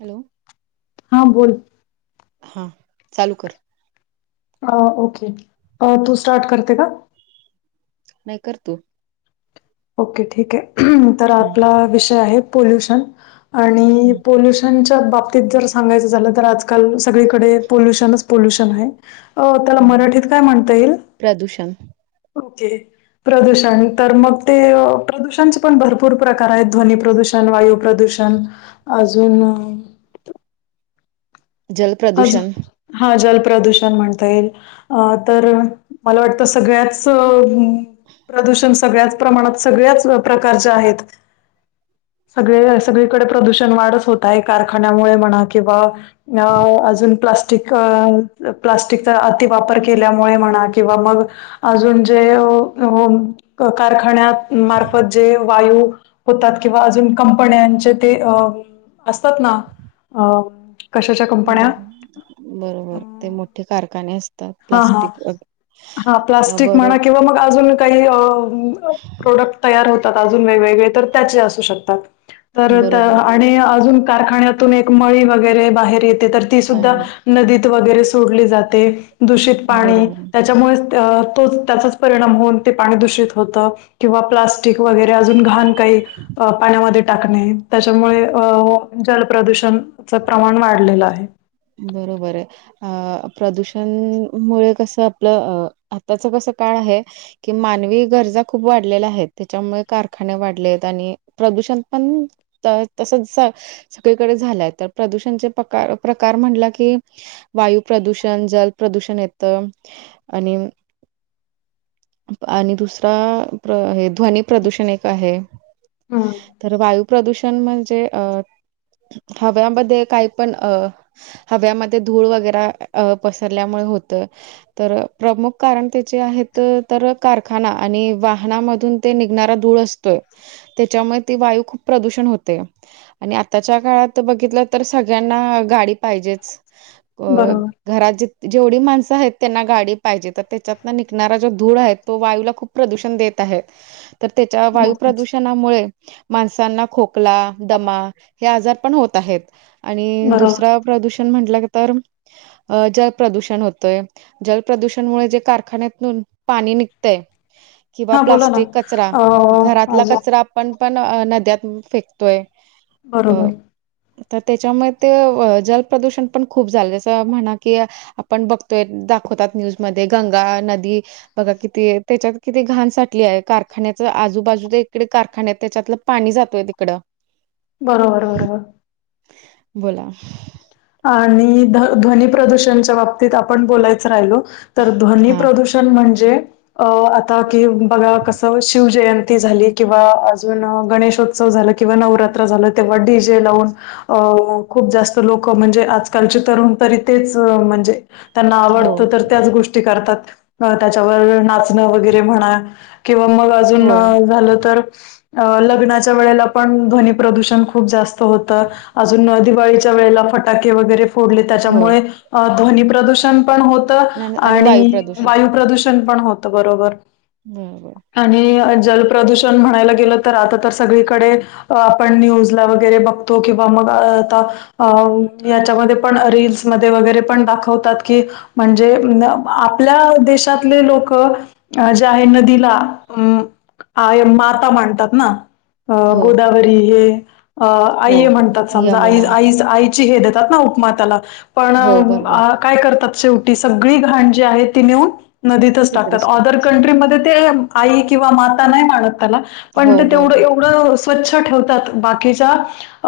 Hello हां बोल हां चालू कर अ ओके तू स्टार्ट करते का नाही करतो ओके ठीक आहे तर हा आपला विषय आहे पोल्युशन आणि हम्म पोल्युशन च्या बाबतीत जर सांगायचं झालं तर आजकाल सगळीकडे पोल्युशनच पोल्युशन आहे हो त्याला हम्म. मराठीत काय म्हणता येईल? प्रदूषण ओके प्रदूषण तर मग ते प्रदूषणचे पण भरपूर प्रकार आहेत ध्वनी प्रदूषण वायू प्रदूषण अजून जल अज प्रदूषण हा जलप्रदूषण म्हणता येईल तर मला वाटतं सगळ्याच चं प्रदूषण सगळ्याच प्रमाणात सगळ्याच प्रकारच्या आहेत. सगळे सगळीकडे प्रदूषण वाढच होत आहे कारखान्यामुळे म्हणा किंवा अ अजून प्लास्टिक अ प्लास्टिकचा अतिवापर केल्यामुळे म्हणा किंवा मग अजून जे कारखान्यात मार्फत जे वायू होतात किंवा अजून कंपन्यांचे ते अ असतात ना अ कशाच्या कंपन्या बरोबर बरोबर ते मोठे कारखाने असं हा हा हा प्लास्टिक म्हणा किंवा मग अजून काही अ अ प्रोडक्ट तयार होतात अजून वेगवेगळे तर त्याचे असू शकतात. तर त बरोबर आणि अजून कारखान्यातून एक मळी वगैरे बाहेर येते तर ती सुद्धा पाणी नदीत वगैरे सोडली जाते दूषित पाणी बरोबर त्याच्यामुळे तोच त्याचाच परिणाम होऊन ते पाणी दूषित होत किंवा प्लास्टिक वगैरे अजून घाण काही पाण्यामध्ये टाकणे. त्याच्यामुळे अ जलप्रदूषणच प्रमाण वाढलेलं आहे. बरोबरये. अ प्रदूषण मुळे कसं आपलं अ आताच कस काळ आहे. कि मानवी गरजा खूप वाढलेल्या आहेत त्याच्यामुळे कारखाने वाढलेत आणि प्रदूषण पण त तसच सगळीकडे झालंय तर प्रदूषणचे पकार प्रकार म्हटला की वायू प्रदूषण जल प्रदूषण येत. आणि आणि दुसरा प्र हे ध्वनी प्रदूषण एक आहे. हं. तर वायू प्रदूषण म्हणजे अ हव्यामध्ये काय पण अ हव्यामध्ये धूळ वगैर अ पसरल्यामुळे होत. तर प्रमुख कारण त्याचे आहेत तर कारखाना आणि वाहनामधून ते निघणारा धूळ अस तोय त्याच्यामुळे ती वायू खूप प्रदूषण होते आणि आताच्या काळात बघितलं तर सगळ्यांना गाडी पाहिजेच अ बरोबर. घरात ज जेवढी माणसं आहेत त्यांना गाडी पाहिजे तर त्याच्यात निघणारा जो धूर आहे तो वायूला खूप प्रदूषण देत आहेत तर त्याच्या वायू नक्कीच. प्रदूषणामुळे माणसांना खोकला दमा हे आजार पण होत आहेत आणि बरोबर. दुसरा प्रदूषण म्हटलं तर अ जल प्रदूषण होतय. जल प्रदूषण मुळे जे कारखान्यातून पाणी निघतंय किंवा हा बोला ना प्लास्टिक कचरा अ घरातला अजून कचरा आपण पण नद्यात फेकतोय. अ बरोबर. तर त्याच्यामुळे ते जलप्रदूषण पण खूप झालं जसं म्हणा की आपण बघतोय दाखवतात न्यूजमध्ये गंगा नदी बघा किती त्याच्यात किती घाण साटली आहे कारखान्याच आजूबाजू इकडे कारखान्या आहेत त्याच्यातलं पाणी जातोय तिकडं बरोबर बरोबर. बोला आणि ध्व ध्वनी प्रदूषणच्या बाबतीत आपण बोलायच राहिलो तर ध्वनी हां. प्रदूषण म्हणजे अ आता की बघा कस शिव जयं ती झाली किंवा अजून गणेशोत्सव झाल किंवा नवरात्र झालं तेव्हा डी जे लावून अ खूप जास्त लोक क म्हणजे आजकालचे तरूण तरी तेच म्हणजे त्यांना हो, आवडत तर त्याचं गोष् ते करतात त्याच्यावर नाचणं वगैरे म्हणा किंवा मग अजून हो, अ झालं तर अ लग्नाच्या वेळेला पण ध्वनी प्रदूषण खूप जास्त होतं. अजून दिवाळीच्या वेळेला फटाके वगैरे फोडले हो. त्याच्यामुळे अ ध्वनी प्रदूषण पण हो तं आणि वायू प्रदूषण पण होतं बरोबर. [unintelligible] आणि जलप्रदूषण म्हणायला गेलं तर आता तर सगळीकडे आपण न्यूजला वगैरे बघतो किंवा मग आता अ याच्यामध्ये पण रीलसमध्ये वगैरे पण दाखवतात की म्हणजे न आपल्या देशातले लोकं अ ज्या आहे नदीला माता मांडतात ना अ हो, गोदावरी हे अ आई हो. आहे म्हणतात समजा आईज यमुना. आईज आई ची हे देतात उपमा त्याला पण हो, बरोबर. आ काय करतात शेवटी सगळी घाण जी आहे ती नेऊन नदीतच टाकतात तिकडेच तर. अदर कंट्रीमध्ये ते आई किंवा माता नाही माणत त्याला पण ते हो, तेवढं बरोबर. एवढं स्वच्छ ठेवतात बाकीच्या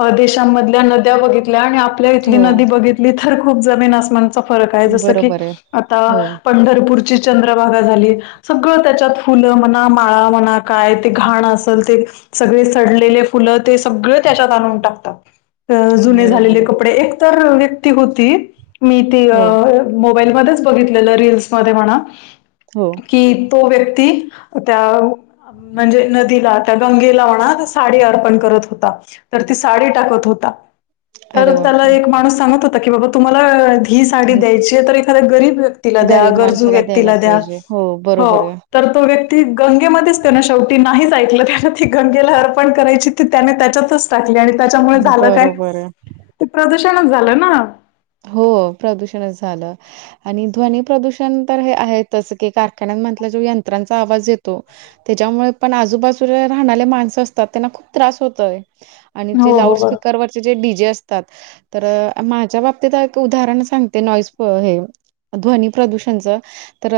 अ देशांमधल्या नद्या वगे ल्या आणि आपल्या इथली हो, नदी बघितली तर खूप जमीन असमान चा फरक आहे जसं की बरोबर आहे. आता हो, पंढरपूरची चंद्रभागा झाली सगळं त्याच्यात फुलं म्हणा, माळा म्हणा काय ते घाण असल ते सगळे सडलेले फुलं ते सगळे त्याच्यात आणून टाकतात अ जुने बरोबर झालेले आहे. कपडे एक तर व्यक्ती होती मी ती अ हो, मोबाईलमध्येधच बघितलेलं रील्समध्ये म्हणा हो कि तो व्यक्ती त्या म्हणजे नदीला त्या गंगेला होणा साडी अर्पण करत होता तर ती साडी टाकत होता तर अरे त्याला बापरे! एक माणूस सांगत होता की बाबा तुम्हाला ही साडी हे द्यायचीये तर एखाद्या गरीब व्यक्तीला द्या गरीब गरजू माणसाला द्यायला व्यक्तीला द्या पाहिजे हो. बरोबर आहे तर तो व्यक्ती गंगेमध्येच त्यांना शेवटी नाहीच ऐकलं त्याना ती गंगेला अर्पण करायची त त्याने त्याच्यातच टाकली आणि त्याच्यामुळे झालं काय बरोबर आहे. ते प्रदूषणच झालं ना? हो प्रदूषणच झालं. आणि ध्वनी प्रदूषण तर हे आहे तसं की कारखान्या म्हटलं जो यंत्रांचा आवाज येतो त्याच्यामुळे पण आजूबाजूला राहणाले माणसं असतात त्यांना खूप त्रास होतोय आणि ते हो लाऊड हो बरोबर स्पीकरवरचे जे डी जे असतात तर माझ्या बाब ती तक उदाहरण सांगते नॉईज पॉ हे ध्वनी प्रदूषणच तर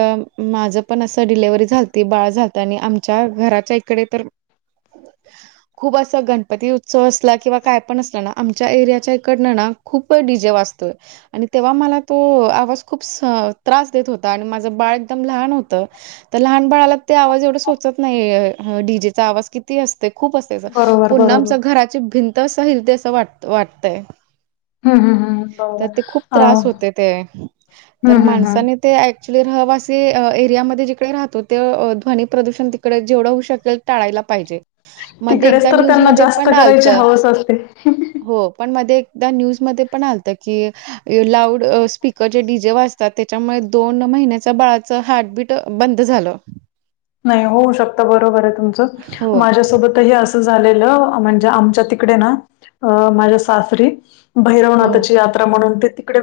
माझं पण असं डिलेवरी झालती बाळ झालतं आणि आमच्या घराच्या इकडे तर [inaudible] खूप असा गणपती उत्सव असला किंवा काय पण असला ना आमच्या एरियाच्या इकडनं ना खूप डीजे वाज तोय आणि तेव्हा मला तो आवाज खूप स त्रास देत होता आणि माझं बाळ एकदम लहान होतं. तर लहान बाळाला ते आवाज एवढा सोचत नाहीय ह डीजेचा आवाज कि ती असते खूप असतेस, बरोबर पूर्ण बरोबर आमचा घराची भिंत असं हिलते असं वाटते वाटतय. हां हां हां. तर ते खूप त्रास होते ते तर हम्म हम्म माणसानी ते ॲक्च्युली रहवासी अ एरियामध्ये जिकडे राहतो ते अ ध्वनी प्रदूषण तिकडे जेवढं होऊ शकेल टाळायला पाहिजे. मध्ये तिकडेच एकदा तर न्यूज त्यांना मध्ये जास्त पण करायची आलतं हवस असते. हो पण मध्ये ए एकदा न्यूज मध्ये पण आलतं की लाऊड स्पीकरचेे डी जे वाचतात त्याच्यामुळे दोन महिन्याच बळाचं हार्टबीट बंद झालं. [inaudible] नाही होऊ शकता बरोबर आहे हो, तुमचं माझ्यासोबत त हे अस झालं म्हणजे आमच्या तिकडे ना माझ्या सासरी हो, भैरवनाथाची यात्रा म्हणून ते तिकडे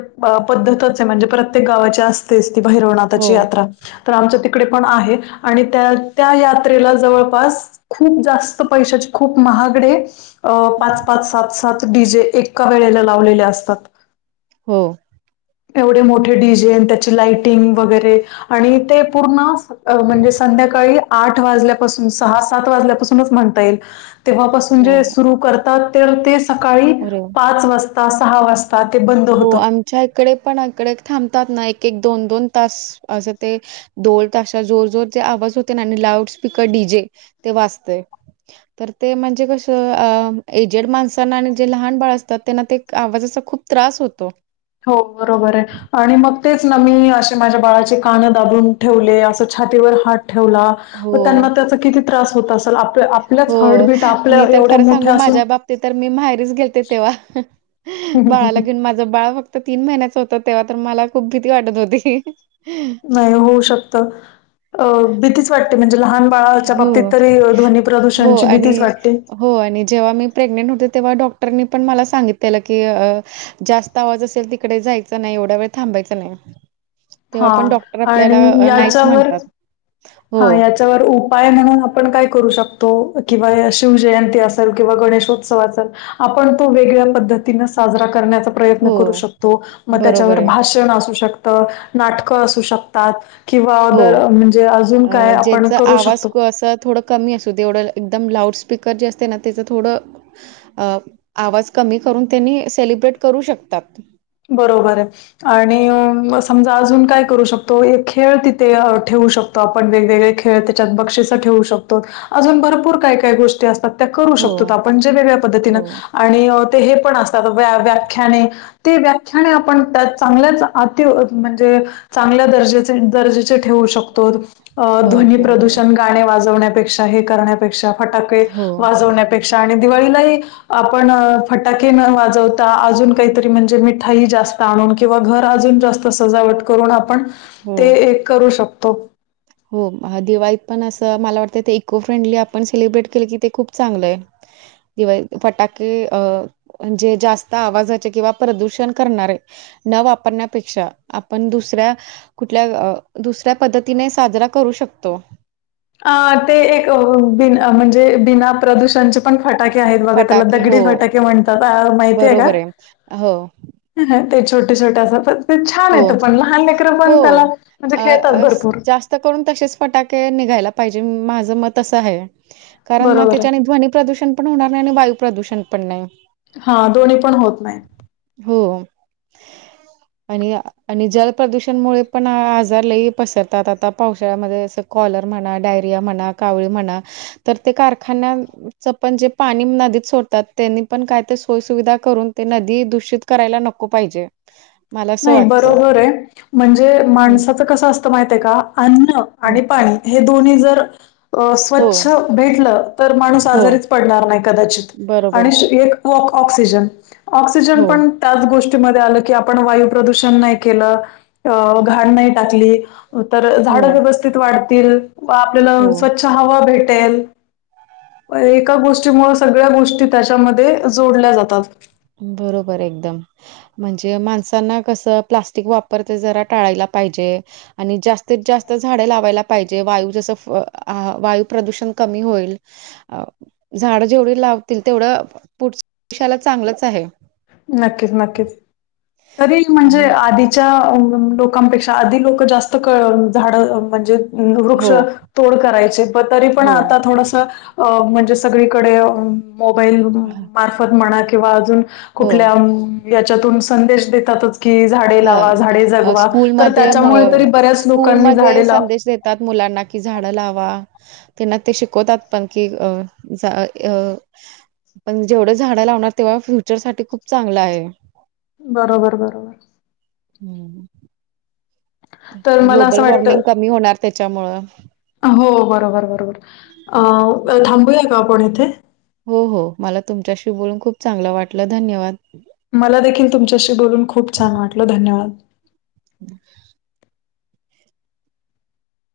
पद्धतच आहे म्हणजे प्रत्येक गावाची अस ते हो, भैरवनाथाची यात्रा तर आमच्या तिकडे पण आहे. आणि त्या त्या यात्रेला जवळपास खूप जास्त पैशाचे खूप महागडे अ पाच पाच सात सात डी जे एका वेळेला लावलेले असतात. हो. एवढे मोठे डिजेन त्याची लाइटिंग वगैरे आणि ते पूर्ण म्हणजे संध्याकाळी आठ वाजल्यापासून सहा सात वाजल्यापासूनच म्हणता येईल. तेव्हापासून जे सुरू करतात तर ते सकाळी हो. पाच वाजता सहा वाजता ते बंद हो होतं. आमच्या इकडे पण अकडे थांबतात ना एक एक दोन दोन तास असं ते डोल तशा जोर जोर ते आवाज होते ना आणि लाउड स्पीकर डी जे ते वाचतेय. तर ते म्हणजे कसं अ एजेड माणसांना आणि जे लहान बाळ असतात त्यांना ते आवाजाचा खूप त्रास होतो. हो बरोबर आहे. आणि मग तेच ना मी असे माझ्या बाळाचे कानं दाबून ठेवले असं छातीवर हात ठेवला त्यांना हो. त्याचा किती त्रास होत असलं आपल आप हो मी तर खरं सांगू माझ्या बाबतीत तर मी माहेरीच गेलते तेव्हा बाळाला घेऊन. माझं बाळ फक्त तीन महिन्याच होत तेव्हा तर मला खूप भीती वाटत होती. नाही होऊ शकत अ भीती वाटते म्हणजे लहान बाळाच्या बाबतीत हो, तरी ध्वनी हो प्रदूषणची भीतीच आणि वाटते. हो आणि जेव्हा मी प्रेग्नेंट होते तेव्हा डॉक्टरनी पण मला सांगितलेलं की जास्त आवाज असेल तिकडे जायचा नाही एवढा वेळ थांबायच नाही. तेव्हा हा पण डॉक्टर आणि आपल्याला नाहीच याच्यावर म्हणतात. हो, हा याच्यावर उ पाय म्हणून आपण काय करू शकतो किंवा शिवजयंती असेल किंवा गणेशोत्सव असेल. आपण तो वेगळ्या पद्धतीन साजरा करण्याचा प्रयत्न करू हो, शकतो मग बरोबर त्याच्यावर आहे. भाषण असू शकत नाटकं असू शकतात. हो. किंवादर म्हणजे.. अ काय आपण ज्यांचा करू आवाज शकतो कस थोडं कमी असू तेवढं एकदम लाउडस्पीकर जे असते ना त्याचं थोडं अ आवाज कमी करून त्यांनी सेलिब्रेट करू शकतात. बरोबर आहे. आणि समजा अजून काय करू शकतो एक खेळ तिथे ठेवू शकतो. आपण वेगवेगळे खेळ त्याच्यात बक्षीस ठेवू शकतो अजून भरपूर काय काय गोष्टी असतात. त्या करू हो शकतो आपण जे वेगळ्या हो पद्धतीनं आणि ते हे पण असतात व्याख्याने ते व्याख्याने आपण त्या चांगल्याच अत म्हणजे चांगल्या दर्जेचे दर्जेचे ठेवू शकतो. अ हो ध्वनी बरोबर आहे. प्रदूषण गाणे वाजवण्यापेक्षा हे करण्यापेक्षा फटाके हो वाजवण्यापेक्षा आणि दिवाळीलाही आपण फटाके न वाजव अजून काहीतरी म्हणजे मिठाई जास्त आणून किंवा घर अजून जास्त सजावट करून आपण हो ते एक करू शकतो. हो दिवाळीत पण असं मला वाटतं ते इको फ्रेंडली आपण सेलिब्रेट केलं की ते खूप चांगलं आहे. दिवाळी फटाके अ म्हणजे जास्त आवाजाचे किंवा प्रदूषण करणारे न वापरण्यापेक्षा आपण, दुसऱ्या कुठल्या दुसऱ्या पद्धतीने साजरा करू शकतो. अ ते, एक म्हणजे बिना प्रदूषणचे, पण फटाके आहेत, बघ त्याला फटाके हो दगडी फटाके म्हणतात. माहितीय का? बरोबर आहे. हो ते छोटे, छोटे असं पण ते छान हो येतं पण लहान, लेकरं पण त्याला हो. म्हणजे, अ, खेळतात अ, स भरपूर. जास्त करून तसेच फटाके निघायला पाहिजे, माझं मत असं आहे. कारण मग बरोबर आहे. त्याच्याने, ध्वनीि प्रदूषण पण होणार नाही, आणि वायू प्रदूषण पण नाही. हा दोन्ही पण, होत नाहीत. हो, आणि आणि जल प्रदूषणमुळे पण, आजार लई पसरतात आता, पावसाळ्यामध्ये, कॉलर म्हणा, डायरिया म्हणा, कावळी म्हणा, तर ते कारखान्याच पण, जे पाणी नदीत सोडतात त्यांनी, पण काय ते सोय सुविधा करून, ते नदी, दूषित करायला नको पाहिजे. मला असं नाही, वाटतं. बरोबर आहे. म्हणजे, हं, माणसाचं कसं असतं, माहित आहे का, अन्न हं. आणि पाणी, हे दोन्ही जर, अ हो, स्वच्छ भेटलं, तर माणूस हो. आजारीच पडणार नाही, कदाचित, बरोबर. आणि एक हो ऑक्सिजन, ऑक्सिजन हो, पण त्याच गोष्टीमध्ये आलं, की आपण वाय, प्रदूषण नाही केलं, घाण नाहीटाकली, तर हो, झाड व्यव [unintelligible] वाढतील व, आपल्याला हो. स्वच्छ हवा भेटेल. एका गोष्टीमुळे, सगळ्या गोष्टी त्याच्यामध्ये जोडल्या जातात. बरोबर एकदम, म्हणजे माणसांना कसं, प्लास्टिक वापरते, जरा टाळायला पाहिजे. आणि जास्तीत, जास्त झाडे लावायला पाहिजे. वायू जसं वायू प्रदूषण कमी होईल, अ झाड जेवढे लावतील, तेवढं पुढशाला चांगलंच आहे. नक्कीच, नक्कीच तरी म्हणजे आणि आधी लोकांपेक्षा आधी, लोक जास्त झाड, म्हणजे वृक्ष हो, तोड करायचे, पण तरी पण हो, आता थोडस, अ म्हणजे, सगळीकडे मोबाईल हां, मार्फत म्हणा, किंवा अजून, हो, कुठल्या याच्यातून, संदेश देतातच, कि झाडे लावा, हां. झाडे अ जगवा, तर स्कूलमध्ये म त्याच्यामुळे तरी, बऱ्याच लोकांनी झाडे ला त्यात मुलांना, की झाडं लावा. त्यांना ते शिकवतात पण, की अ अ [unintelligible] पण जेवढं झाडं लावणार, तेव्हा फ्युचरसाठी खूप चांगलं आहे. बरोबर, बरोबर, हम्म, तर मला असं ग्लोबल वाटतं वॉर्मिंग, कमी होणार त्याच्यामुळं, हो बरोबर, बरोबर, अ थांबूया का आपण इथे, हो, हो, मला तुमच्याशी बोलून, खूप चांगलं वाटलं, धन्यवाद! मला देखील तुमच्याशी, बोलून खूप छान वाटलं, धन्यवाद! [unintelligible]